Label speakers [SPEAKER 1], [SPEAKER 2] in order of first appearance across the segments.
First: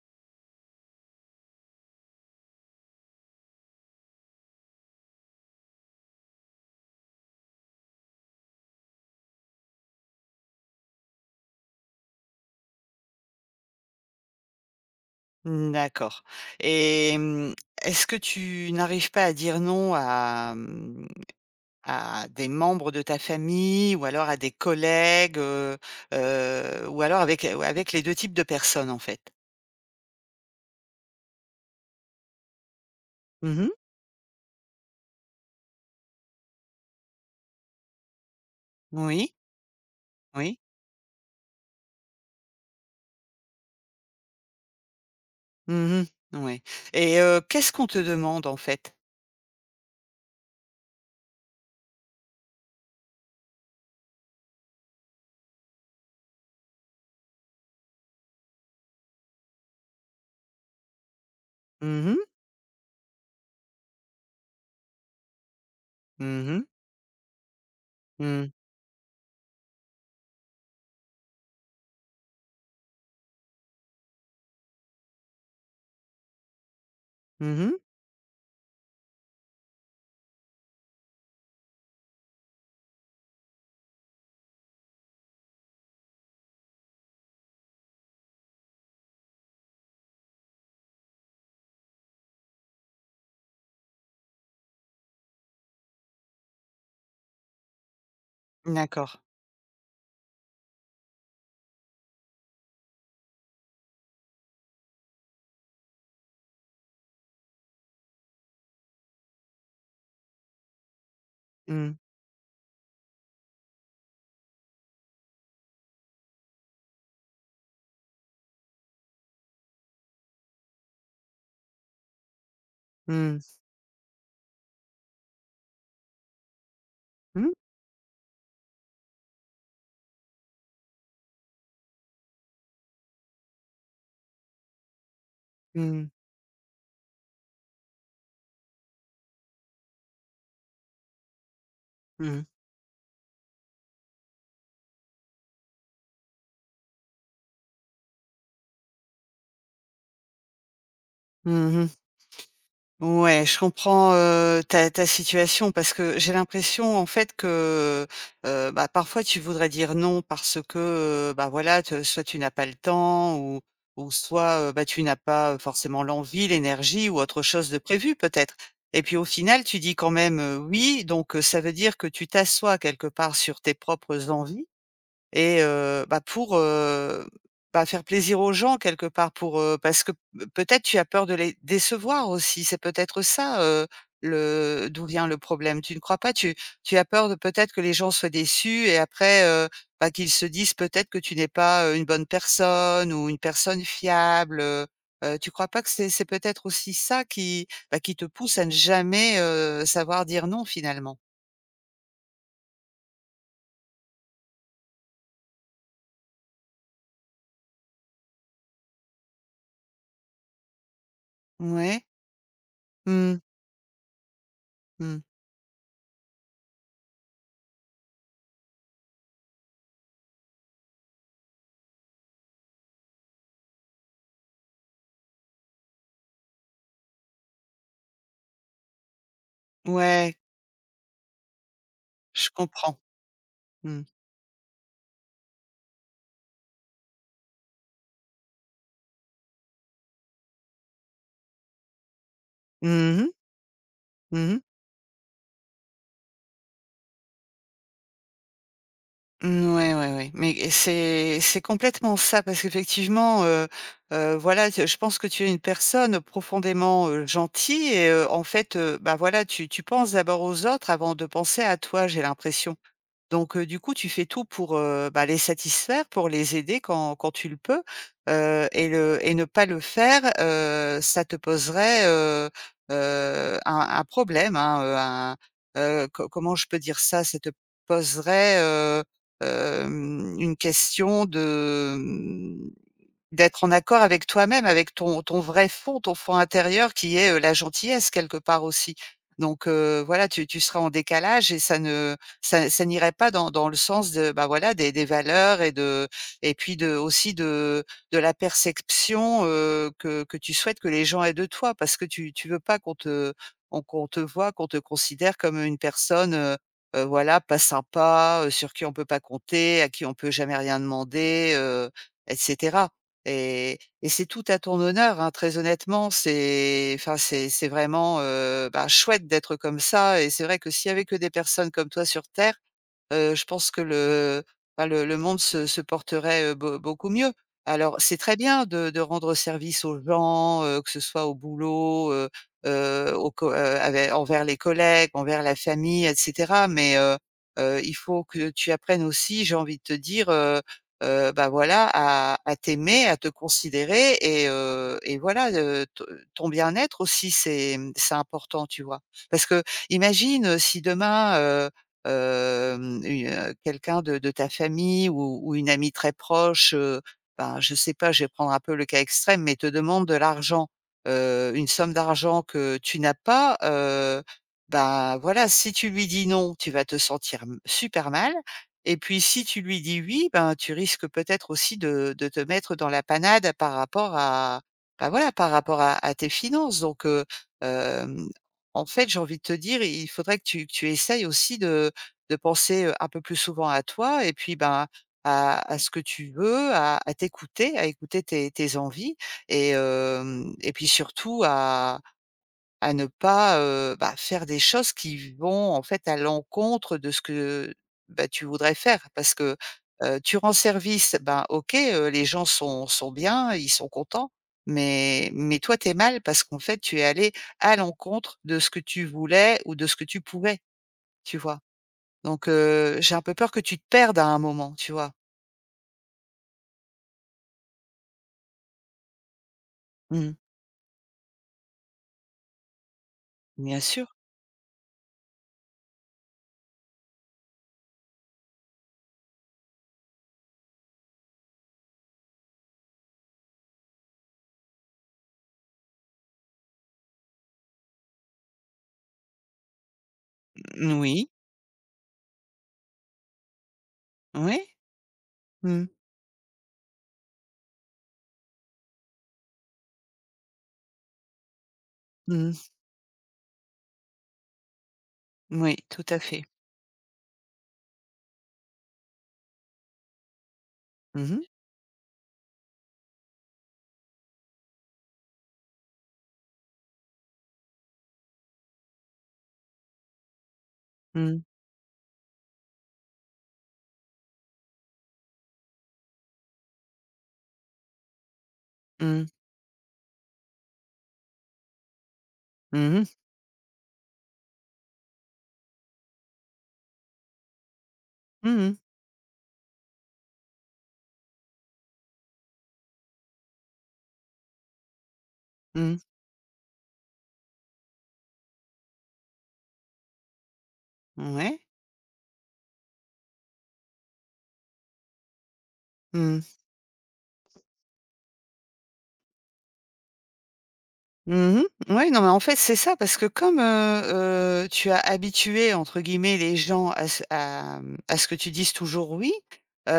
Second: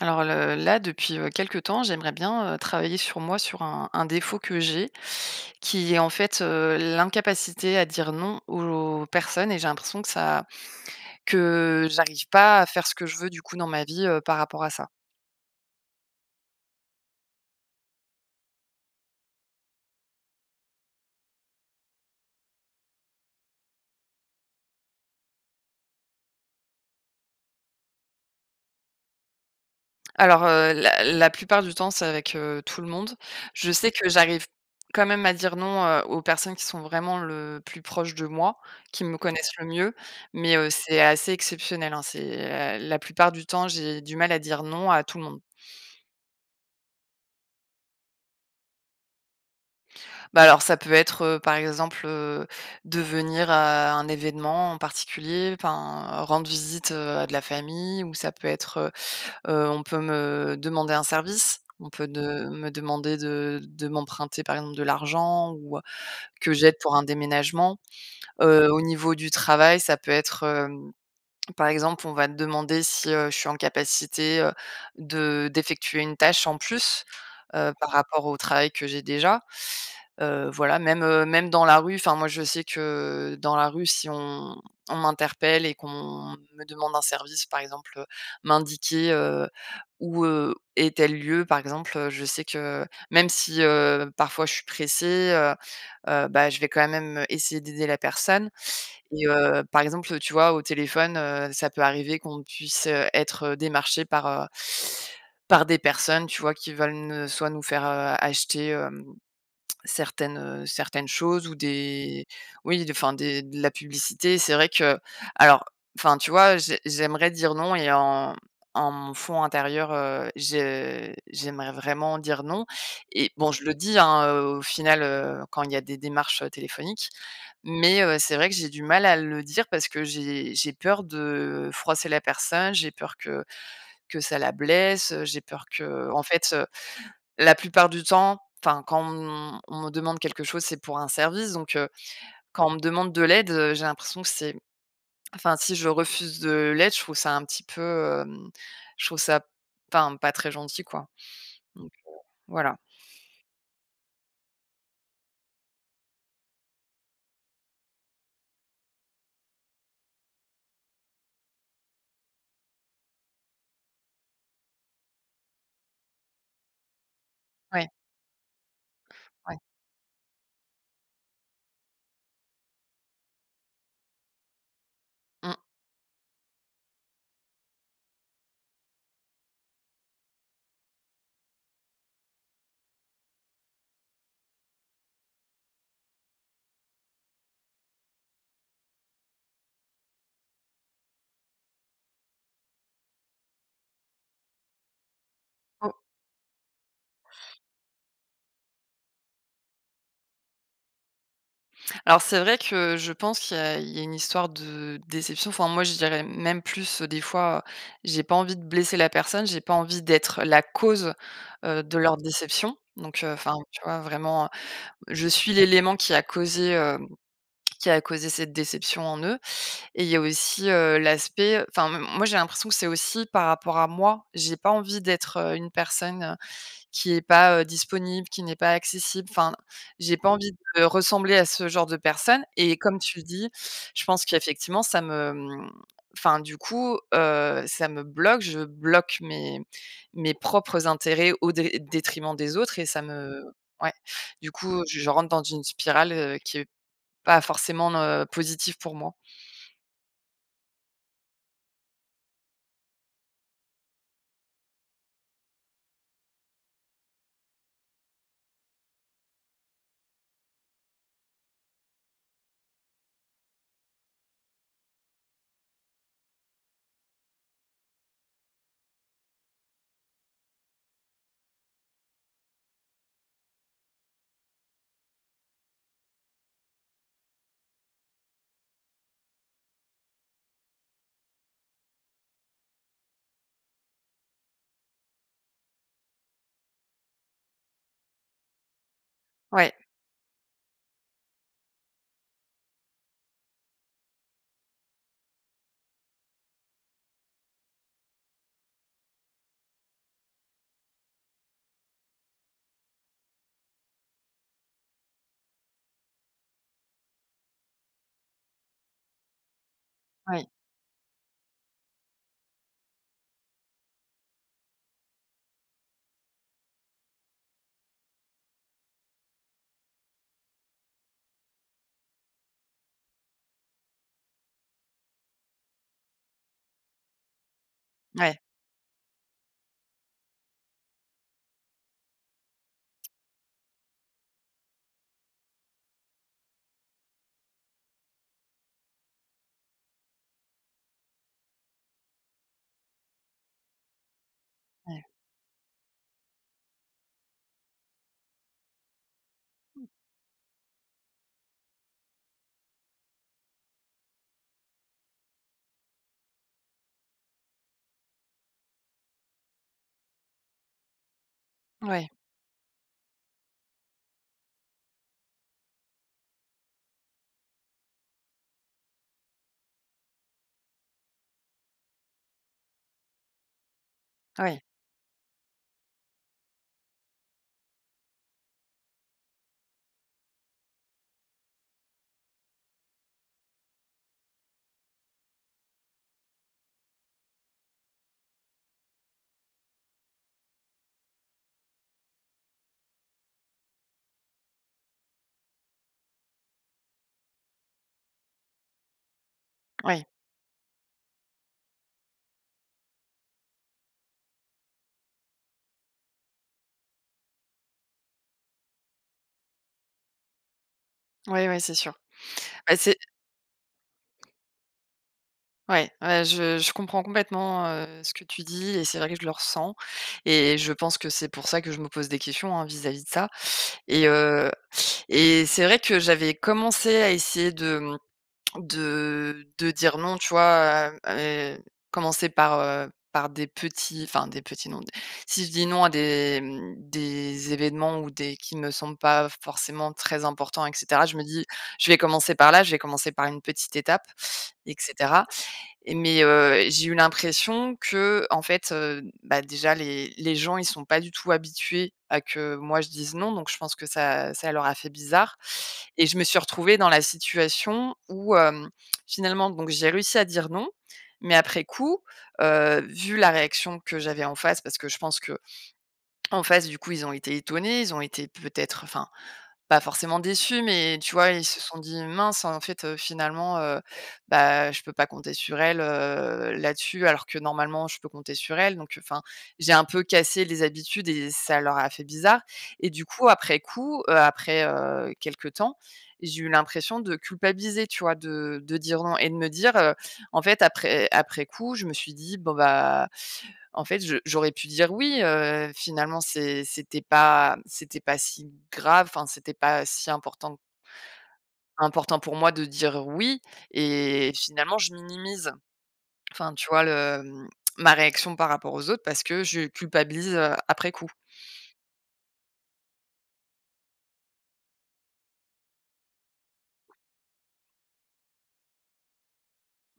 [SPEAKER 1] Alors depuis, quelque temps, j'aimerais bien, travailler sur moi, sur un défaut que j'ai, qui est en fait, l'incapacité à dire non aux personnes et j'ai l'impression que ça que j'arrive pas à faire ce que je veux, du coup, dans ma vie, par rapport à ça.
[SPEAKER 2] Mmh, d'accord et mmh, est-ce que tu n'arrives pas à dire non à, à des membres de ta famille ou alors à des collègues, ou alors avec, avec les 2 types de personnes, en fait?
[SPEAKER 1] Alors, la plupart du temps, c'est avec, tout le monde.
[SPEAKER 2] Mmh.
[SPEAKER 1] Je sais que j'arrive quand même à dire non, aux personnes qui sont vraiment le plus proches de moi, qui me
[SPEAKER 2] Oui,
[SPEAKER 1] connaissent le mieux, mais,
[SPEAKER 2] oui.
[SPEAKER 1] c'est assez exceptionnel, hein. C'est, la plupart du temps, j'ai du mal à dire non à tout le monde.
[SPEAKER 2] Mmh mh, ouais, et qu'est-ce qu'on te demande, en fait?
[SPEAKER 1] Bah, alors ça peut être, par exemple, de venir à un événement en particulier, enfin, rendre visite, à de la famille ou ça peut être, on peut me demander un service. On
[SPEAKER 2] Mmh
[SPEAKER 1] peut
[SPEAKER 2] mh.
[SPEAKER 1] de me demander de m'emprunter, par exemple, de l'argent ou,
[SPEAKER 2] Mmh
[SPEAKER 1] que
[SPEAKER 2] mh.
[SPEAKER 1] j'aide pour un déménagement.
[SPEAKER 2] Mmh.
[SPEAKER 1] Au niveau du travail, ça peut être, par exemple, on va te demander si, je suis en capacité, de d'effectuer une tâche en plus,
[SPEAKER 2] Mmh.
[SPEAKER 1] par rapport au travail que j'ai déjà. Voilà, même, même dans la rue, enfin moi je sais que dans la rue, si on m'interpelle et qu'on me demande un service, par exemple, m'indiquer, où, est tel lieu, par exemple, je sais que même si, parfois je suis pressée, bah, je vais quand même essayer d'aider la personne
[SPEAKER 2] D'accord.
[SPEAKER 1] et par exemple, tu vois, au téléphone, ça peut arriver qu'on puisse, être démarché par, par des personnes, tu vois, qui veulent ne soit nous faire, acheter, hem Certaines, certaines choses ou
[SPEAKER 2] Mmh.
[SPEAKER 1] des oui, de enfin des de la publicité. C'est vrai que alors enfin, tu vois, j'aimerais dire non et en en mon fond intérieur, j'aimerais vraiment dire non et
[SPEAKER 2] Mmh.
[SPEAKER 1] bon, je le dis, hein, au final, quand il y a des démarches, téléphoniques
[SPEAKER 2] Mmh.
[SPEAKER 1] mais c'est vrai que j'ai du mal à le dire parce que j'ai peur de froisser la personne, j'ai peur que ça la blesse, j'ai peur
[SPEAKER 2] Mmh.
[SPEAKER 1] que en fait, la plupart du temps, enfin, quand on me demande quelque chose, c'est pour un service, donc
[SPEAKER 2] Mmh.
[SPEAKER 1] quand on me demande de l'aide, j'ai l'impression que c'est enfin, si je refuse de l'aide, je trouve ça un petit peu, hem, je trouve ça enfin, pas très gentil, quoi,
[SPEAKER 2] Mmh.
[SPEAKER 1] donc voilà.
[SPEAKER 2] Ouais, je comprends, ta situation, parce que j'ai l'impression en fait que, bah, parfois tu voudrais dire non parce que, bah, voilà, te soit tu n'as pas le temps ou soit, bah, tu n'as pas forcément l'envie, l'énergie ou autre chose de
[SPEAKER 1] Ouais,
[SPEAKER 2] prévu peut-être, et puis au
[SPEAKER 1] ouais.
[SPEAKER 2] final tu dis quand même, «oui», donc, ça veut dire que tu t'assois quelque part sur tes propres envies
[SPEAKER 1] Mmh.
[SPEAKER 2] et bah, pour, heu bah, faire plaisir aux gens quelque part pour, parce que peut-être tu as peur de les décevoir aussi. C'est peut-être ça, le d'où vient le problème. Tu ne crois pas? Tu tu as peur de peut-être que les gens soient déçus et après, bah, qu'ils se disent peut-être que tu n'es pas, une bonne personne ou une personne fiable, tu crois pas que
[SPEAKER 1] Oh,
[SPEAKER 2] c'est peut-être aussi ça qui, bah, qui te pousse à ne jamais, savoir dire non finalement?
[SPEAKER 1] alors c'est vrai que je pense qu'il y a une histoire de déception, enfin, moi, je dirais même plus, des fois, j'ai pas envie de blesser la personne, j'ai pas envie d'être la cause, de
[SPEAKER 2] Ouais.
[SPEAKER 1] leur déception, donc
[SPEAKER 2] Mmh.
[SPEAKER 1] enfin, tu vois, vraiment
[SPEAKER 2] Mmh.
[SPEAKER 1] je suis l'élément qui a causé cette déception en eux et il y a aussi, l'aspect enfin, m moi, j'ai l'impression que c'est aussi par rapport à moi. J'ai pas envie d'être, une personne, qui est pas, disponible, qui n'est pas accessible, enfin, j'ai pas
[SPEAKER 2] Ouais,
[SPEAKER 1] envie de ressembler à ce genre de personne
[SPEAKER 2] je
[SPEAKER 1] et comme
[SPEAKER 2] comprends.
[SPEAKER 1] tu le dis,
[SPEAKER 2] Mmh.
[SPEAKER 1] je pense qu'effectivement ça me, enfin du coup, ça me bloque, je bloque mes mes propres intérêts au dé détriment des autres et ça
[SPEAKER 2] Mmh mh.
[SPEAKER 1] me ouais,
[SPEAKER 2] Mmh
[SPEAKER 1] du
[SPEAKER 2] mh.
[SPEAKER 1] coup, je rentre dans une spirale, qui est pas forcément, positive pour moi.
[SPEAKER 2] Mmh, ouais, ouais, ouais, mais c'est complètement ça, parce qu'effectivement, voilà, je pense que tu es une personne profondément, gentille, et en fait, bah, voilà, tu tu penses d'abord aux autres avant de penser à toi, j'ai l'impression. Donc du coup, tu fais tout pour, bah, les satisfaire, pour les aider quand quand tu le peux, et le et ne pas le faire, ça te poserait, un problème, hein, un co comment je peux dire ça? Ça te poserait, une question de, d'être en accord avec toi-même, avec ton ton vrai fond, ton fond intérieur qui est, la gentillesse quelque part aussi. Donc,
[SPEAKER 1] Ouais,
[SPEAKER 2] voilà, tu tu seras en décalage et ça ne ça ça n'irait pas dans dans le sens de, bah, voilà, des valeurs, et de et puis de aussi de la perception, que tu souhaites que les gens aient de toi. Parce que tu tu veux pas qu'on te on qu'on te voie, qu'on te considère comme une personne, voilà, pas sympa, sur qui on peut pas compter, à qui on peut
[SPEAKER 1] ouais,
[SPEAKER 2] jamais rien demander, et cetera. Et et c'est tout à ton honneur, hein, très honnêtement, c'est enfin, c'est vraiment, bah, chouette d'être comme ça, et c'est vrai que s'il y avait que des personnes comme toi sur terre, je pense que le enfin le monde se se porterait, beaucoup mieux. Alors c'est très
[SPEAKER 1] ouais,
[SPEAKER 2] bien de rendre service aux gens, que ce soit au boulot, au co ave envers les collègues, envers la famille et cetera. Mais, il faut que tu apprennes aussi, j'ai envie de te dire, bah, voilà, à t'aimer, à te considérer,
[SPEAKER 1] ouais,
[SPEAKER 2] et voilà, te ton bien-être aussi, c'est, c'est important, tu vois? Parce que imagine, si demain, une, quelqu'un de ta famille ou une amie très proche, ben, je sais pas, je vais prendre un peu le cas extrême, mais te demande de l'argent, une somme
[SPEAKER 1] ouais,
[SPEAKER 2] d'argent que tu n'as pas, ben, voilà, si tu lui dis non, tu vas te sentir m super mal, et puis si tu lui dis oui, ben, tu risques peut-être aussi de te mettre dans la panade par rapport à,
[SPEAKER 1] ouais,
[SPEAKER 2] ben voilà, par rapport à tes finances donc hem, en fait, j'ai envie de te dire, il faudrait que tu essayes aussi de penser, un peu plus souvent à toi, et puis, ben, à ce que tu veux, à t'écouter, à écouter tes tes envies et hem et puis surtout à ne pas, bah, faire des choses qui vont, en fait, à l'encontre de ce que, bah, tu voudrais faire. Parce que,
[SPEAKER 1] ouais,
[SPEAKER 2] tu rends service, ben, OK, les gens sont sont bien, ils sont contents, mais toi, t'es mal parce qu'en fait, tu es allé à l'encontre de ce que tu voulais ou de ce que tu pouvais, tu
[SPEAKER 1] ouais,
[SPEAKER 2] vois?
[SPEAKER 1] ouais, c'est sûr.
[SPEAKER 2] Donc
[SPEAKER 1] Bah, c'est
[SPEAKER 2] j'ai un peu peur que tu te perdes à un moment, tu vois?
[SPEAKER 1] ouais, ouais, je comprends complètement, ce que tu dis et c'est vrai que je le ressens
[SPEAKER 2] Mmh.
[SPEAKER 1] et je pense que c'est pour ça que je me pose des questions, hein, vis-à-vis de ça
[SPEAKER 2] Bien sûr.
[SPEAKER 1] et heu et c'est vrai que j'avais commencé à essayer de, de dire non, tu vois? Commencer par, par des petits enfin des petits non, si je dis non à des, des événements ou des qui me semblent pas forcément très importants et
[SPEAKER 2] Mm,
[SPEAKER 1] cetera, je me
[SPEAKER 2] oui,
[SPEAKER 1] dis: «Je vais commencer par là, je vais commencer par une petite étape»
[SPEAKER 2] oui.
[SPEAKER 1] etc.
[SPEAKER 2] Mmh.
[SPEAKER 1] Et mais, j'ai eu l'impression que en fait, bah, déjà les gens ils sont pas du tout habitués à que
[SPEAKER 2] Mmh.
[SPEAKER 1] moi je dise non, donc je pense que ça leur a fait bizarre
[SPEAKER 2] Oui, tout
[SPEAKER 1] et je
[SPEAKER 2] à
[SPEAKER 1] me suis
[SPEAKER 2] fait.
[SPEAKER 1] retrouvée dans la situation où, finalement donc j'ai réussi à dire non,
[SPEAKER 2] Mmh
[SPEAKER 1] mais
[SPEAKER 2] mh.
[SPEAKER 1] après coup, vu la réaction que j'avais en face parce que je pense que en face du coup ils ont été étonnés, ils ont été peut-être enfin pas forcément déçus, mais tu vois,
[SPEAKER 2] Mmh.
[SPEAKER 1] ils se sont dit: «Mince, en fait, finalement, bah, je peux pas compter sur elle, là-dessus, alors que normalement je peux compter sur elle». Donc, enfin,
[SPEAKER 2] Mmh.
[SPEAKER 1] j'ai un peu cassé les habitudes et ça leur a fait bizarre. Et
[SPEAKER 2] Mmh
[SPEAKER 1] du
[SPEAKER 2] mh.
[SPEAKER 1] coup, après, quelque temps, j'ai eu l'impression de culpabiliser, tu vois? De
[SPEAKER 2] Mmh.
[SPEAKER 1] dire non et de me dire, en fait, après coup, je me suis dit: «Bon, bah, en fait, je j'aurais pu dire: «Oui,
[SPEAKER 2] Mmh.
[SPEAKER 1] finalement, c'était pas si grave, enfin, c'était pas si important
[SPEAKER 2] Ouais.
[SPEAKER 1] important pour moi de dire "oui" et finalement, je minimise», enfin,
[SPEAKER 2] Mmh.
[SPEAKER 1] tu vois, le, ma réaction par rapport aux autres parce que je culpabilise, après coup.
[SPEAKER 2] Mmh mh. Ouais, non, mais en fait, c'est ça parce que comme, tu as «habitué» entre guillemets les gens à ce à, à ce que tu dises toujours «oui»,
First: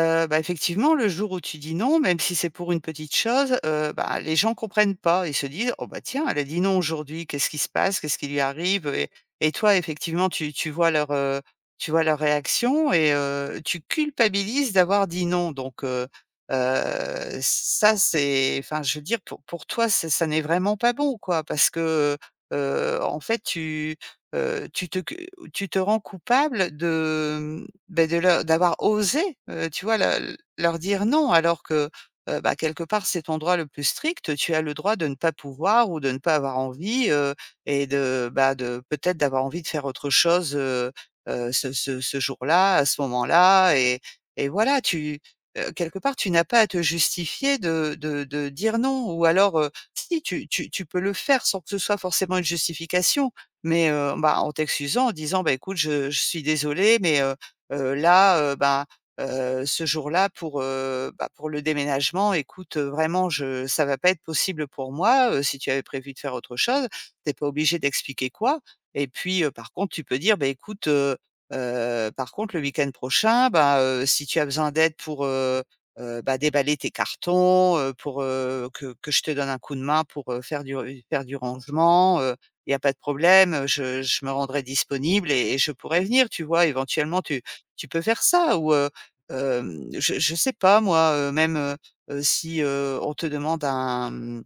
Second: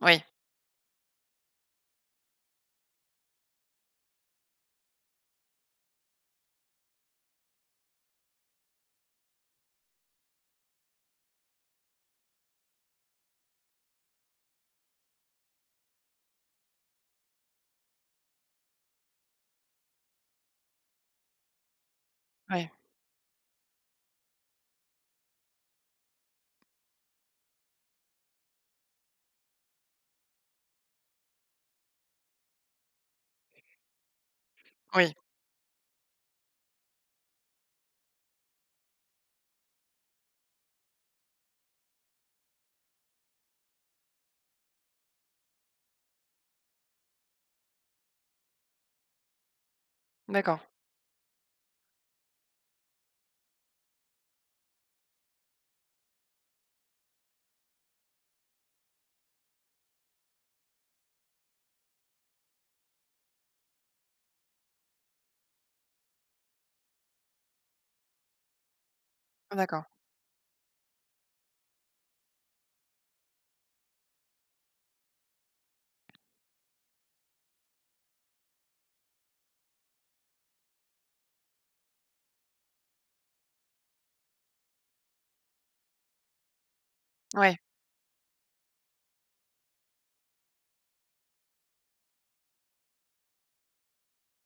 [SPEAKER 1] Oui,
[SPEAKER 2] bah, effectivement, le jour où tu dis «non», même si c'est pour une petite chose, bah, les gens comprennent pas. Ils se disent: «Oh bah, tiens, elle a dit non aujourd'hui, qu'est-ce qui se passe? Qu'est-ce qui lui arrive?» Et toi, effectivement, tu tu vois leur réaction, et tu culpabilises d'avoir dit «non», donc ça c'est enfin je veux dire pour toi c'est ça n'est vraiment pas bon quoi, parce que,
[SPEAKER 1] oui,
[SPEAKER 2] en fait tu, tu te que tu te rends coupable de, ben, de leur d'avoir osé, tu vois, le leur dire non alors que, bah, quelque part c'est ton droit le plus strict. Tu as le droit de
[SPEAKER 1] oui,
[SPEAKER 2] ne pas pouvoir ou de ne pas avoir envie, et de, bah, de peut-être d'avoir envie de faire autre chose, ce ce ce jour-là, à ce moment-là, et voilà tu quelque part, tu n'as pas à te justifier de dire non, ou alors, si tu
[SPEAKER 1] d'accord,
[SPEAKER 2] tu tu peux le faire sans que ce soit forcément une justification, mais bah, en t'excusant, en disant: «Bah, écoute, je suis désolé mais là, ben, ce jour-là pour, bah, pour le déménagement, écoute, vraiment, je ça va pas être possible pour moi, si tu avais prévu de faire autre chose». T'es pas obligé d'expliquer quoi, et puis, par
[SPEAKER 1] d'accord.
[SPEAKER 2] contre, tu peux dire: «Bah, écoute, par contre, le week-end prochain, bah, si tu as besoin d'aide pour, bah, déballer tes cartons, pour, que je te donne un coup de main pour, faire du rangement, il y a pas de problème, je me rendrai disponible et je pourrais venir, tu vois?» Éventuellement, tu
[SPEAKER 1] Oui,
[SPEAKER 2] tu peux faire ça, ou, je sais pas moi, si, on te demande un, mmh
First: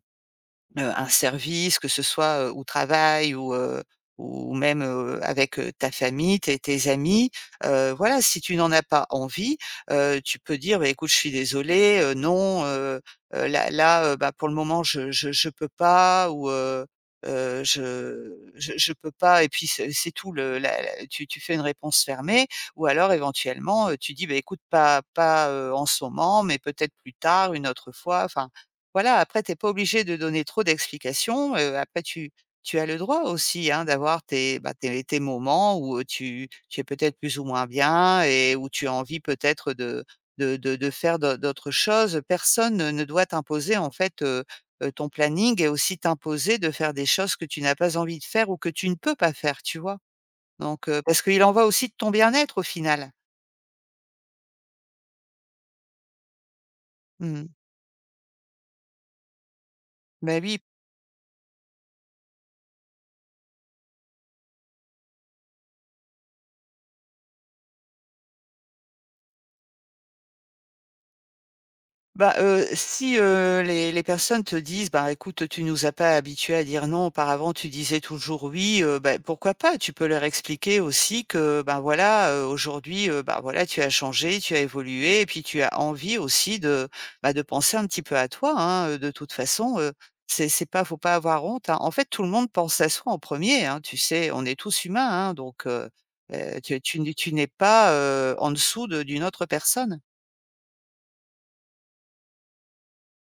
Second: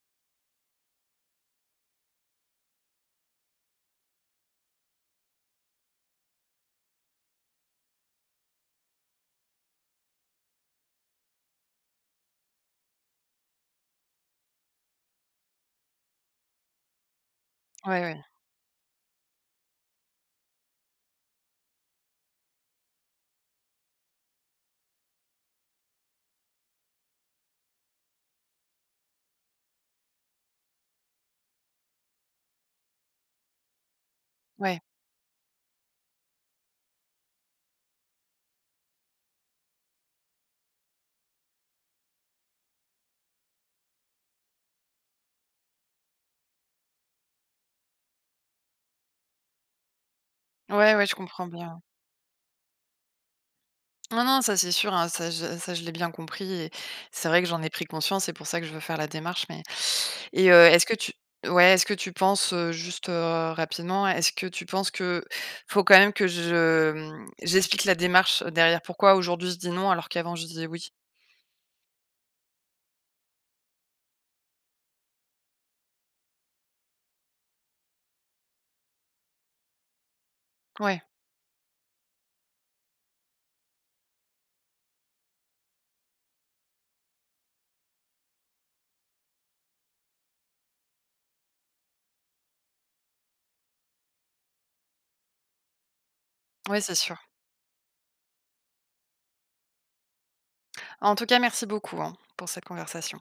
[SPEAKER 2] Heu, un service, que ce soit, au travail ou même, avec, ta famille, tes tes amis. Voilà, si tu n'en as pas envie, tu peux dire: «Bah, écoute, je suis désolé non, là là, bah, pour le moment, je peux pas», ou,
[SPEAKER 1] oui, oui, oui,
[SPEAKER 2] Je peux pas», et puis c'est tout le la la tu tu fais une réponse fermée, ou alors éventuellement, tu dis: «Bah, écoute, pas pas, en ce moment, mais peut-être plus tard, une autre fois», enfin voilà, après t'es pas obligé de donner trop d'explications, après tu tu as le droit aussi, hein, d'avoir tes, bah,
[SPEAKER 1] oui,
[SPEAKER 2] tes tes moments où, tu tu es peut-être plus ou moins bien et où tu as envie peut-être de faire d'autres choses. Personne ne ne doit t'imposer en fait, ton planning et aussi t'imposer de faire des choses que tu n'as pas envie de faire ou que tu ne peux pas faire, tu vois? Donc
[SPEAKER 1] ouais, ouais, je
[SPEAKER 2] parce qu'il
[SPEAKER 1] comprends
[SPEAKER 2] en va
[SPEAKER 1] bien.
[SPEAKER 2] aussi de ton bien-être au final.
[SPEAKER 1] Non, non, ça c'est sûr, hein, ça je l'ai bien compris et c'est
[SPEAKER 2] Mmh
[SPEAKER 1] vrai que
[SPEAKER 2] mh.
[SPEAKER 1] j'en ai pris conscience, c'est pour ça que je veux faire la démarche mais
[SPEAKER 2] Bah
[SPEAKER 1] et
[SPEAKER 2] oui.
[SPEAKER 1] est-ce que tu ouais, est-ce que tu penses, juste, rapidement, est-ce que tu penses que faut quand même que je, j'explique la démarche derrière? Pourquoi aujourd'hui je dis non alors qu'avant je disais oui?
[SPEAKER 2] Bah, si, les personnes te disent: «Bah, écoute, tu nous as pas habitués à dire non, auparavant tu disais toujours oui», bah, pourquoi pas? Tu peux leur expliquer
[SPEAKER 1] Ouais,
[SPEAKER 2] aussi que, ben, voilà, aujourd'hui, bah, voilà, tu as changé, tu as évolué, et puis tu as envie aussi de, bah, de penser un petit peu à toi, hein, de toute façon, c'est pas faut pas avoir honte, hein. En fait, tout le monde pense à soi en premier hein, tu sais? On est tous humains, hein, donc tu
[SPEAKER 1] ouais, c'est sûr.
[SPEAKER 2] tu n'es pas, en dessous de d'une autre personne.
[SPEAKER 1] En tout cas, merci beaucoup, hein, pour cette conversation.